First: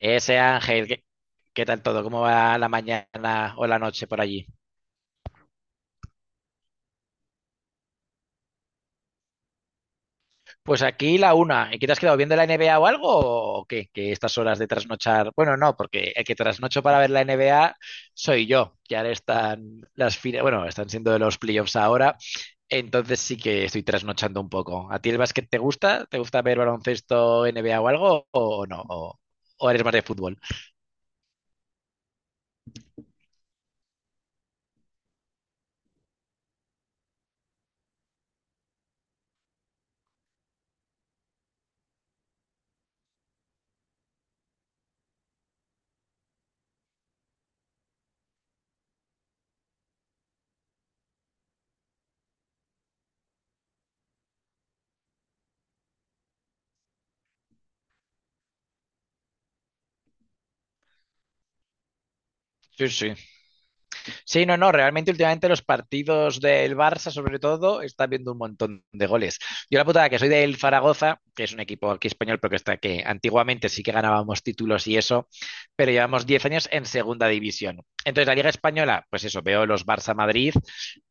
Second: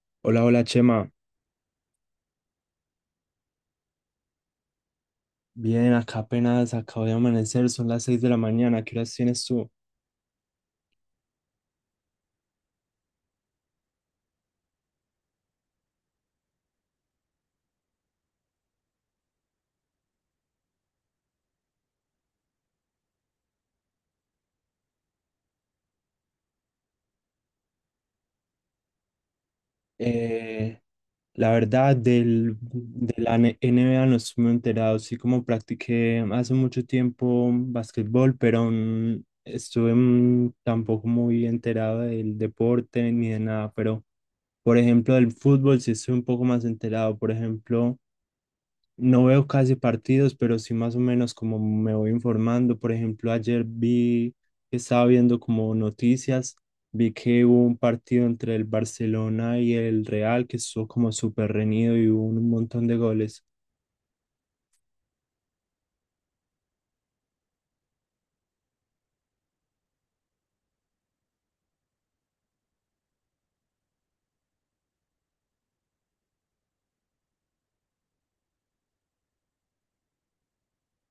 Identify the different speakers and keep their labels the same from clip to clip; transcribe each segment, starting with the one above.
Speaker 1: Ese
Speaker 2: Hola, hola
Speaker 1: Ángel,
Speaker 2: Chema.
Speaker 1: ¿qué tal todo? ¿Cómo va la mañana o la noche por allí?
Speaker 2: Bien, acá apenas acabo de amanecer, son las 6 de la mañana. ¿Qué horas tienes tú?
Speaker 1: Pues aquí la una. ¿Y qué te has quedado viendo la NBA o algo? ¿O qué? Que estas horas de trasnochar. Bueno, no, porque el que trasnocho para ver la NBA soy yo. Que ahora están las fines. Bueno, están siendo los playoffs ahora. Entonces sí que estoy trasnochando un poco. ¿A ti el básquet te gusta? ¿Te gusta ver baloncesto, NBA o algo? ¿O no? ¿O eres más de fútbol?
Speaker 2: Eh, la verdad, de la NBA no estoy muy enterado. Sí, como practiqué hace mucho tiempo básquetbol pero estuve tampoco muy enterado del deporte ni de nada. Pero, por ejemplo, del fútbol sí estoy un poco más enterado. Por ejemplo, no veo casi partidos, pero sí más o menos como me voy informando. Por ejemplo, ayer vi que estaba viendo como noticias, vi que hubo un partido entre el Barcelona y el Real que estuvo como súper reñido y hubo un montón
Speaker 1: Sí,
Speaker 2: de
Speaker 1: sí.
Speaker 2: goles.
Speaker 1: Sí, no, no, realmente últimamente los partidos del Barça, sobre todo, están viendo un montón de goles. Yo la putada que soy del Zaragoza, que es un equipo aquí español, pero que está que antiguamente sí que ganábamos títulos y eso, pero llevamos 10 años en segunda división. Entonces, la Liga Española, pues eso, veo los Barça Madrid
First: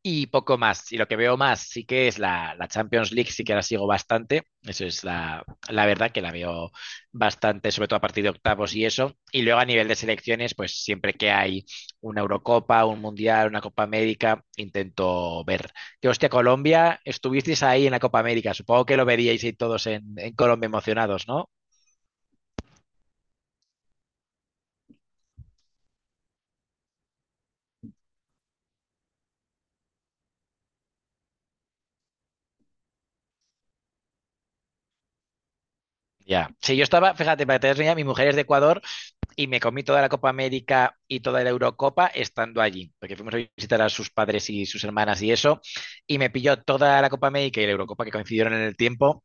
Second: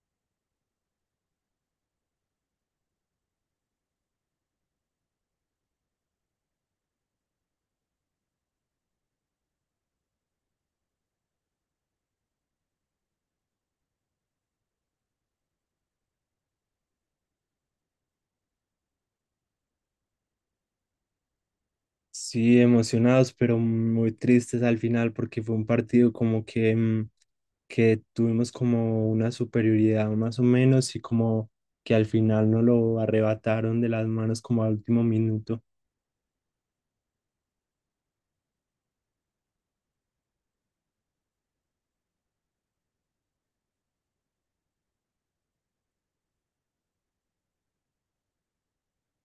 Speaker 1: y poco más. Y lo que veo más sí que es la Champions League, sí que la sigo bastante. Eso es la verdad que la veo bastante, sobre todo a partir de octavos y eso. Y luego a nivel de selecciones, pues siempre que hay una Eurocopa, un Mundial, una Copa América, intento ver. Que hostia, Colombia, estuvisteis ahí en la Copa América. Supongo que lo veríais ahí todos en Colombia emocionados, ¿no?
Speaker 2: Sí, emocionados, pero muy tristes al final porque fue un partido como que, que tuvimos como una superioridad más o menos y como que al final no lo arrebataron de las manos como al último minuto.
Speaker 1: Ya. Sí, yo estaba, fíjate, para que te des una idea, mi mujer es de Ecuador y me comí toda la Copa América y toda la Eurocopa estando allí, porque fuimos a visitar a sus padres y sus hermanas y eso, y me pilló toda la Copa América y la Eurocopa que coincidieron en el tiempo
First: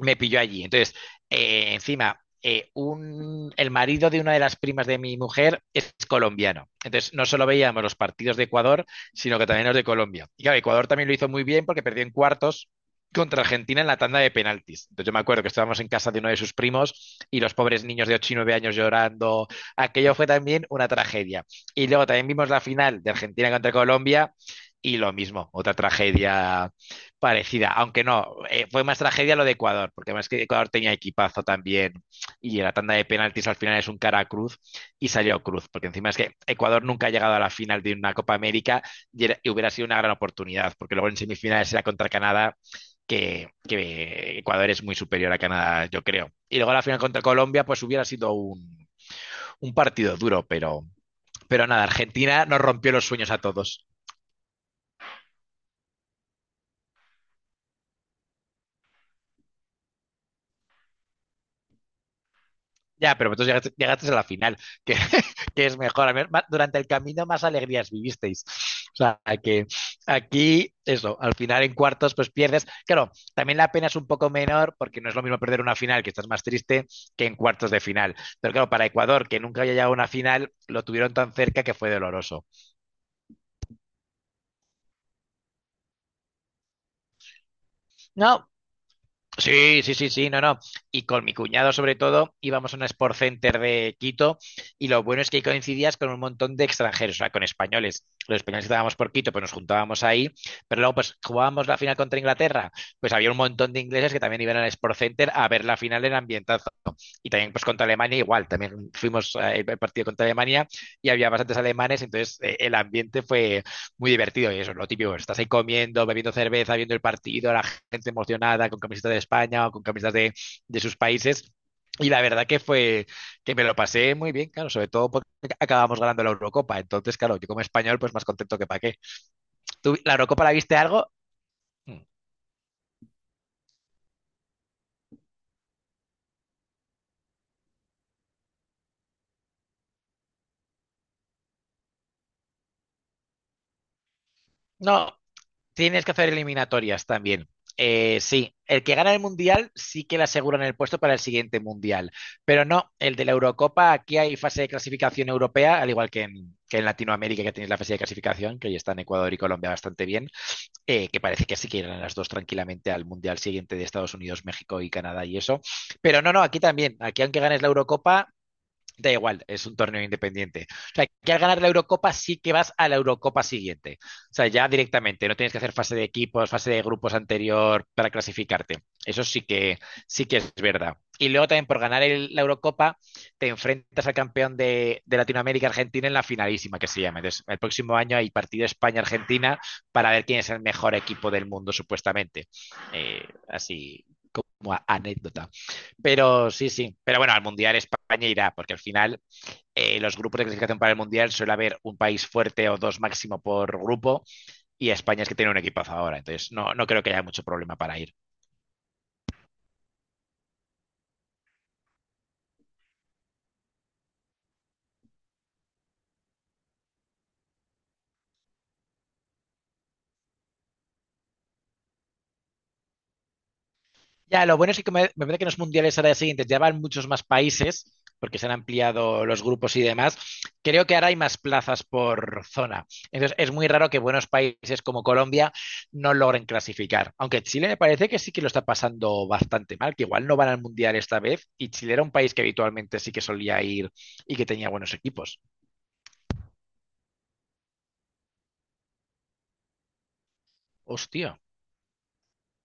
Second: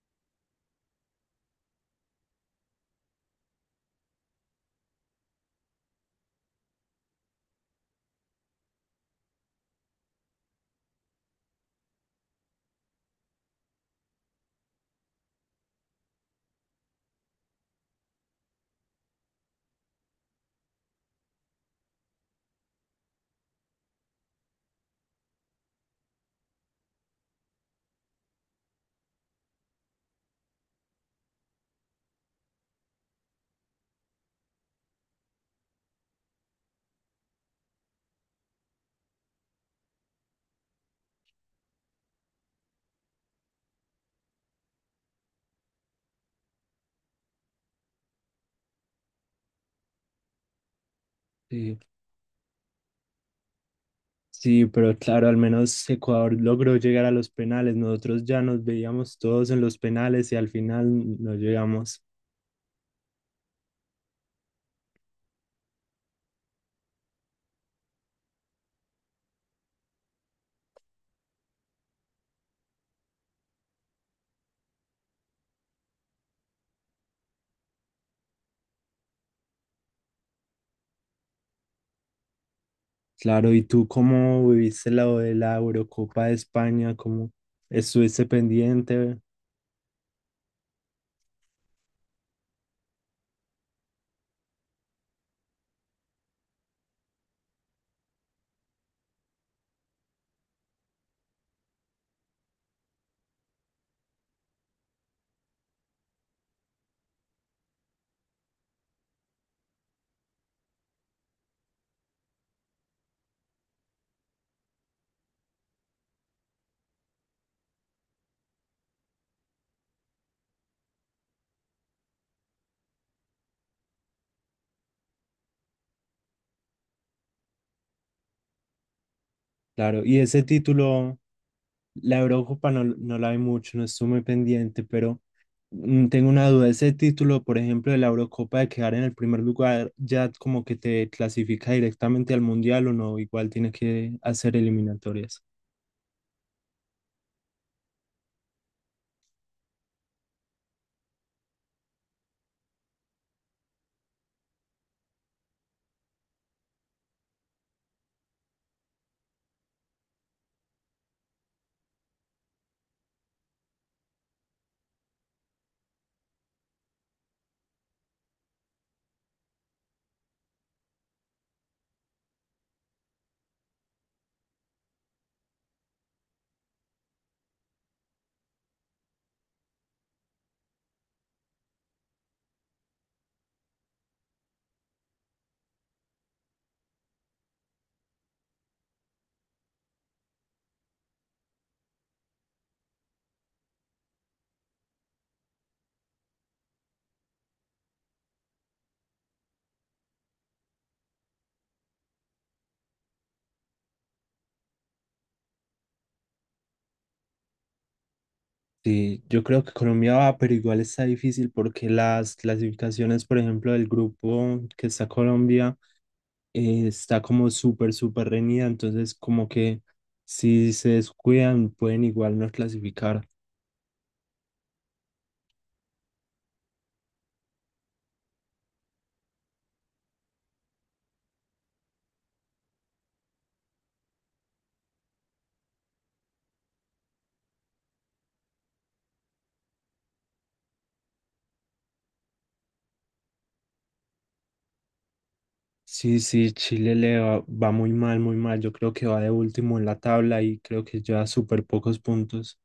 Speaker 1: me pilló allí. Entonces, encima, el marido de una de las primas de mi mujer es colombiano. Entonces, no solo veíamos los partidos de Ecuador, sino que también los de Colombia. Y claro, Ecuador también lo hizo muy bien porque perdió en cuartos contra Argentina en la tanda de penaltis. Entonces yo me acuerdo que estábamos en casa de uno de sus primos y los pobres niños de 8 y 9 años llorando. Aquello fue también una tragedia. Y luego también vimos la final de Argentina contra Colombia y lo mismo, otra tragedia parecida, aunque no, fue más tragedia lo de Ecuador, porque más que Ecuador tenía equipazo también y en la tanda de penaltis al final es un cara a cruz y salió cruz, porque encima es que Ecuador nunca ha llegado a la final de una Copa América y, y hubiera sido una gran oportunidad, porque luego en semifinales era contra Canadá, que Ecuador es muy superior a Canadá, yo creo. Y luego la final contra Colombia, pues hubiera sido un partido duro, pero
Speaker 2: Sí.
Speaker 1: nada, Argentina nos rompió los sueños a todos.
Speaker 2: Sí, pero claro, al menos Ecuador logró llegar a los penales. Nosotros ya nos veíamos todos en los penales y al final no llegamos.
Speaker 1: Ya, pero vosotros llegaste a la final, que, que es mejor. A ver, durante el camino más alegrías vivisteis. O sea, que aquí, eso, al final en cuartos pues pierdes. Claro, también la pena es un poco menor porque no es lo mismo perder una final, que estás más triste, que en cuartos de final. Pero claro, para Ecuador, que nunca había llegado a una final, lo tuvieron tan cerca que fue doloroso.
Speaker 2: Claro, ¿y tú cómo viviste lo de la Eurocopa de España? ¿Cómo estuviste
Speaker 1: No,
Speaker 2: pendiente?
Speaker 1: sí, sí, sí, sí, no, no. Y con mi cuñado, sobre todo, íbamos a un Sport Center de Quito y lo bueno es que ahí coincidías con un montón de extranjeros, o sea, con españoles. Los españoles que estábamos por Quito, pues nos juntábamos ahí, pero luego, pues jugábamos la final contra Inglaterra, pues había un montón de ingleses que también iban al Sport Center a ver la final en ambientazo. Y también pues contra Alemania igual, también fuimos el partido contra Alemania y había bastantes alemanes, entonces el ambiente fue muy divertido y eso es lo típico, estás ahí comiendo, bebiendo cerveza, viendo el partido, la gente emocionada con camisetas de España o con camisetas de sus países. Y la verdad que fue que me lo pasé muy bien, claro, sobre todo porque acabamos ganando la Eurocopa. Entonces, claro, yo como español, pues más contento que para qué. ¿Tú
Speaker 2: Claro,
Speaker 1: la
Speaker 2: y ese
Speaker 1: Eurocopa la viste algo?
Speaker 2: título, la Eurocopa no, no la vi mucho, no estuve muy pendiente, pero tengo una duda. Ese título, por ejemplo, de la Eurocopa de quedar en el primer lugar, ya como que te clasifica directamente al Mundial o no, igual tiene que hacer
Speaker 1: No,
Speaker 2: eliminatorias.
Speaker 1: tienes que hacer eliminatorias también. Sí, el que gana el mundial sí que le aseguran el puesto para el siguiente mundial, pero no, el de la Eurocopa, aquí hay fase de clasificación europea, al igual que que en Latinoamérica que tenéis la fase de clasificación, que ya están Ecuador y Colombia bastante bien, que parece que sí que irán las dos tranquilamente al mundial siguiente de Estados Unidos, México y Canadá y eso, pero no, no, aquí también, aquí aunque ganes la Eurocopa, da igual, es un torneo independiente. O sea, que al ganar la Eurocopa sí que vas a la Eurocopa siguiente. O sea, ya directamente, no tienes que hacer fase de equipos, fase de grupos anterior para clasificarte. Eso sí que es verdad. Y luego también por ganar la Eurocopa te enfrentas al campeón de Latinoamérica Argentina en la finalísima que se llama. Entonces, el próximo año hay partido España-Argentina para ver quién es el mejor equipo del mundo, supuestamente. Así como anécdota. Pero sí, sí. Pero bueno, al Mundial España irá, porque al final los grupos de clasificación para el Mundial suele haber un país fuerte o dos máximo por grupo, y España es que tiene un equipazo ahora, entonces no, no creo que haya mucho problema para ir.
Speaker 2: Sí, yo creo que Colombia va, pero igual está difícil porque las clasificaciones, por ejemplo, del grupo que está Colombia, está como súper, súper reñida, entonces como que si se descuidan pueden igual no clasificar.
Speaker 1: Ya, lo bueno es que me parece que en los mundiales ahora siguientes ya van muchos más países, porque se han ampliado los grupos y demás. Creo que ahora hay más plazas por zona. Entonces, es muy raro que buenos países como Colombia no logren clasificar. Aunque Chile me parece que sí que lo está pasando bastante mal, que igual no van al mundial esta vez, y Chile era un país que habitualmente sí que solía ir y que tenía buenos equipos.
Speaker 2: Sí, sí, Chile le va, va muy mal, yo creo que va de último en la tabla y creo que lleva
Speaker 1: Hostia.
Speaker 2: súper pocos puntos.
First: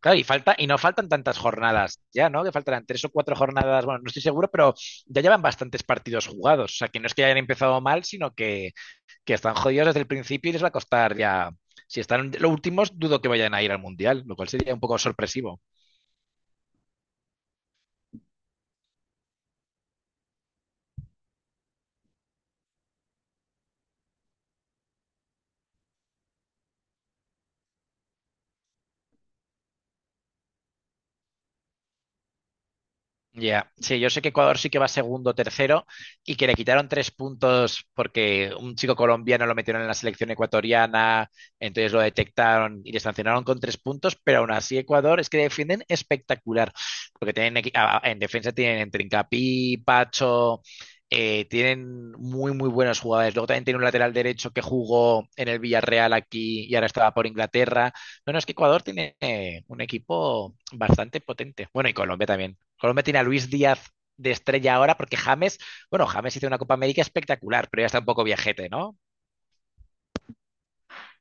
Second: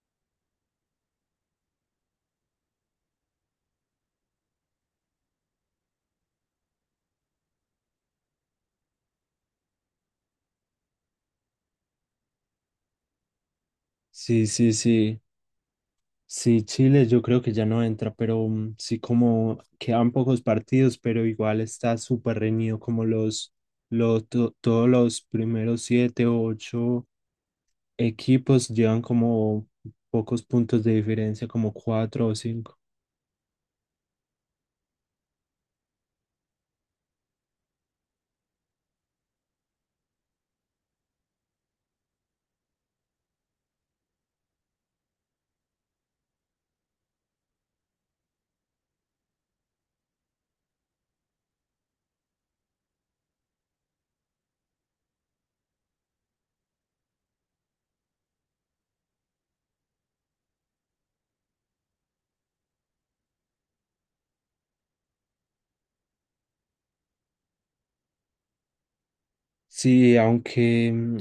Speaker 1: Claro, y falta, y no faltan tantas jornadas ya, ¿no? Que faltarán tres o cuatro jornadas, bueno, no estoy seguro, pero ya llevan bastantes partidos jugados. O sea, que no es que hayan empezado mal, sino que están jodidos desde el principio y les va a costar ya. Si están los últimos, dudo que vayan a ir al Mundial, lo
Speaker 2: Sí,
Speaker 1: cual
Speaker 2: sí,
Speaker 1: sería un poco
Speaker 2: sí.
Speaker 1: sorpresivo.
Speaker 2: Sí, Chile yo creo que ya no entra, pero sí como quedan pocos partidos, pero igual está súper reñido como todos los primeros siete o ocho equipos llevan como pocos puntos de diferencia, como cuatro o cinco.
Speaker 1: Ya, sí, yo sé que Ecuador sí que va segundo, tercero y que le quitaron 3 puntos porque un chico colombiano lo metieron en la selección ecuatoriana, entonces lo detectaron y le sancionaron con 3 puntos, pero aún así Ecuador es que defienden espectacular, porque tienen en defensa tienen Trincapi, Pacho, tienen muy muy buenos jugadores. Luego también tiene un lateral derecho que jugó en el Villarreal aquí y ahora estaba por Inglaterra. No, no, es que Ecuador tiene un equipo bastante potente. Bueno, y Colombia también. Colombia tiene a Luis Díaz de estrella ahora porque James, bueno, James hizo una Copa América espectacular, pero ya está un poco viajete, ¿no?
Speaker 2: Sí, aunque mm,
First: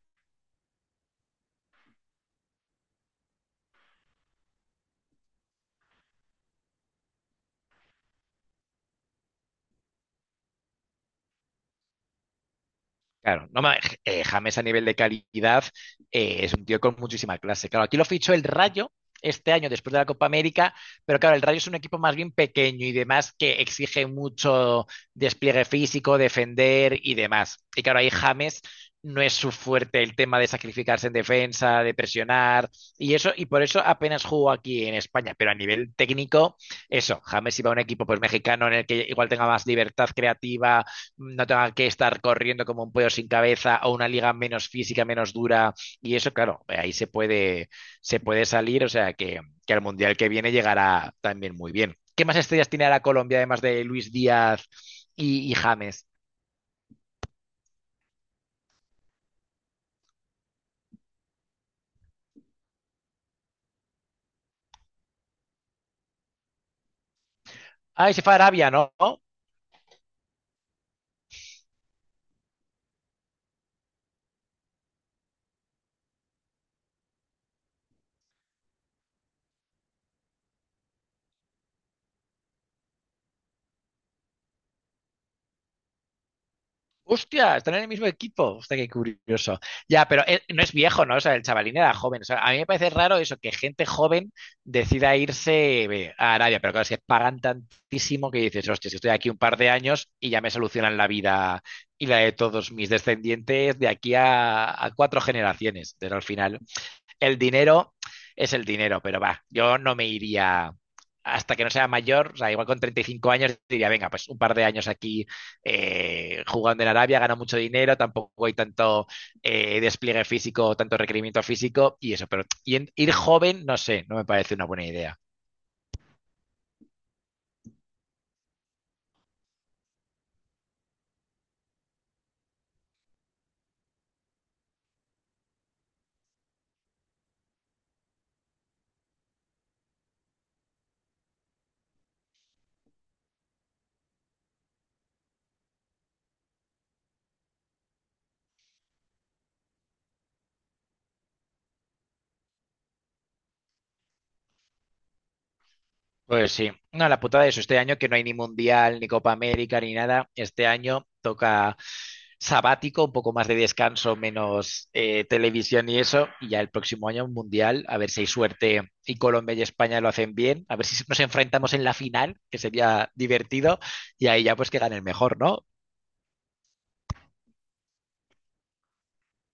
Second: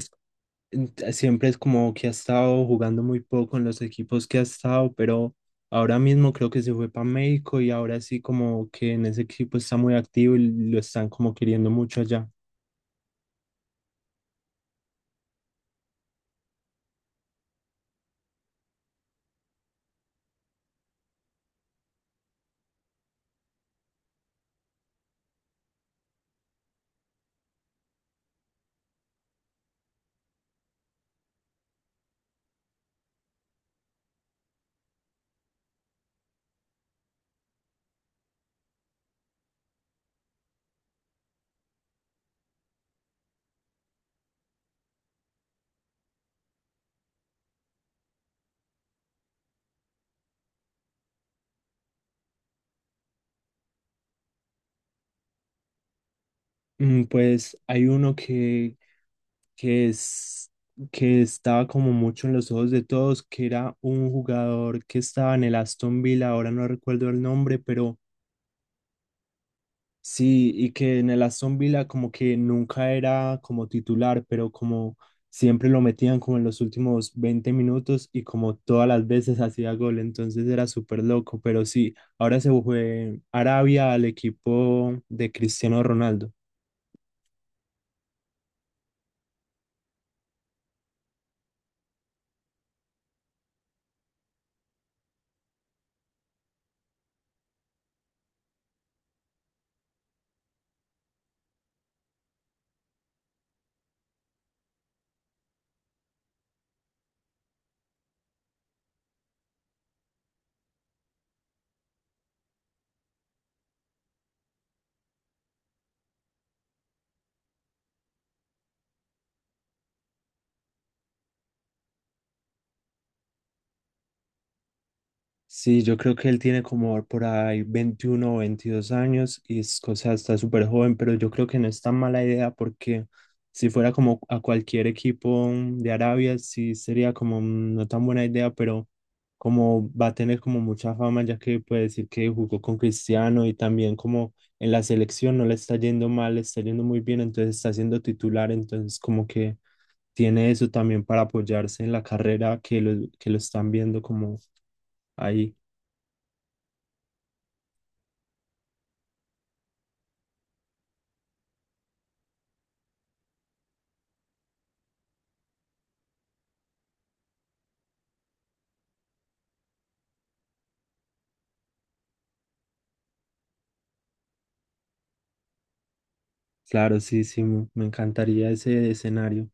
Speaker 2: ent- siempre es como que ha estado jugando muy poco en los equipos que ha estado, pero ahora mismo creo que se fue para México y ahora sí como que en ese equipo está muy activo y lo están como queriendo mucho allá.
Speaker 1: Claro, no, ma- James a nivel de calidad es un tío con muchísima clase. Claro, aquí lo fichó el Rayo este año después de la Copa América, pero claro, el Rayo es un equipo más bien pequeño y demás que exige mucho despliegue físico, defender y demás. Y claro, ahí James no es su fuerte el tema de sacrificarse en defensa, de presionar y eso, y por eso apenas jugó aquí en España, pero a nivel técnico, eso, James iba a un equipo pues mexicano en el que igual tenga más libertad creativa no tenga que estar corriendo como un pollo sin cabeza o una liga menos física, menos dura. Y eso, claro, ahí se puede salir, o sea que al Mundial que viene llegará también muy bien. ¿Qué más estrellas tiene ahora Colombia, además de Luis Díaz y James?
Speaker 2: Pues hay uno que es que estaba como mucho en los ojos de todos, que era un jugador que estaba en el Aston Villa, ahora no recuerdo el nombre, pero
Speaker 1: Ah, y se fue a Arabia, ¿no?
Speaker 2: sí, y que en el Aston Villa como que nunca era como titular, pero como siempre lo metían como en los últimos 20 minutos y como todas las veces hacía gol, entonces era súper loco, pero sí, ahora se fue Arabia al equipo de Cristiano Ronaldo.
Speaker 1: Hostia, están en el mismo equipo. Hostia, qué curioso. Ya, pero no es viejo, ¿no? O sea, el chavalín era joven. O sea, a mí me parece raro eso, que gente joven decida irse a Arabia, pero claro, si es que pagan tantísimo que dices, hostia, si estoy aquí un par de años y ya me solucionan la vida y la de todos mis descendientes de aquí a cuatro generaciones. Pero al final el dinero es el dinero, pero va, yo no me iría hasta que no sea mayor, o sea, igual con 35 años diría, venga, pues un par de años aquí jugando en Arabia, gano mucho dinero, tampoco hay tanto despliegue físico, tanto requerimiento físico y eso, ir joven, no sé, no me parece una buena idea.
Speaker 2: Sí, yo creo que él tiene como por ahí 21 o 22 años y es o sea, está súper joven, pero yo creo que no es tan mala idea porque si fuera como a cualquier equipo de Arabia, sí sería como no tan buena idea, pero como va a tener como mucha fama ya que puede decir que jugó con Cristiano y también como en la selección no le está yendo mal, le está yendo muy bien, entonces está siendo titular, entonces como que tiene eso también para apoyarse en la carrera que lo están viendo como ahí.
Speaker 1: Pues sí, no, la putada de eso, este año que no hay ni Mundial, ni Copa América, ni nada, este año toca sabático, un poco más de descanso, menos televisión y eso, y ya el próximo año un Mundial, a ver si hay suerte y Colombia y España lo hacen bien, a ver si nos enfrentamos en la final, que sería divertido, y ahí ya pues que gane el mejor, ¿no?
Speaker 2: Claro, sí, sí, me encantaría ese escenario.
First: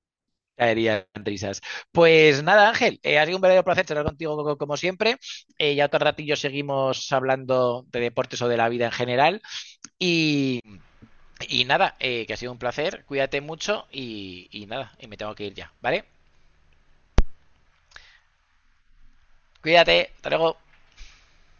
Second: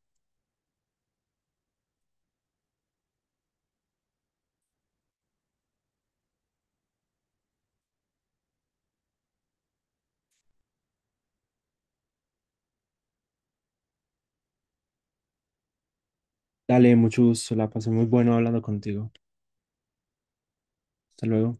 Speaker 1: Caerían risas. Pues nada, Ángel, ha sido un verdadero placer charlar contigo como siempre. Ya otro ratillo seguimos hablando de deportes o de la vida en general. Y, y nada, que ha sido un placer, cuídate mucho y nada, y me tengo que ir ya, ¿vale?
Speaker 2: Dale, mucho gusto, la pasé muy bueno hablando contigo.
Speaker 1: Cuídate, hasta luego.
Speaker 2: Hasta luego.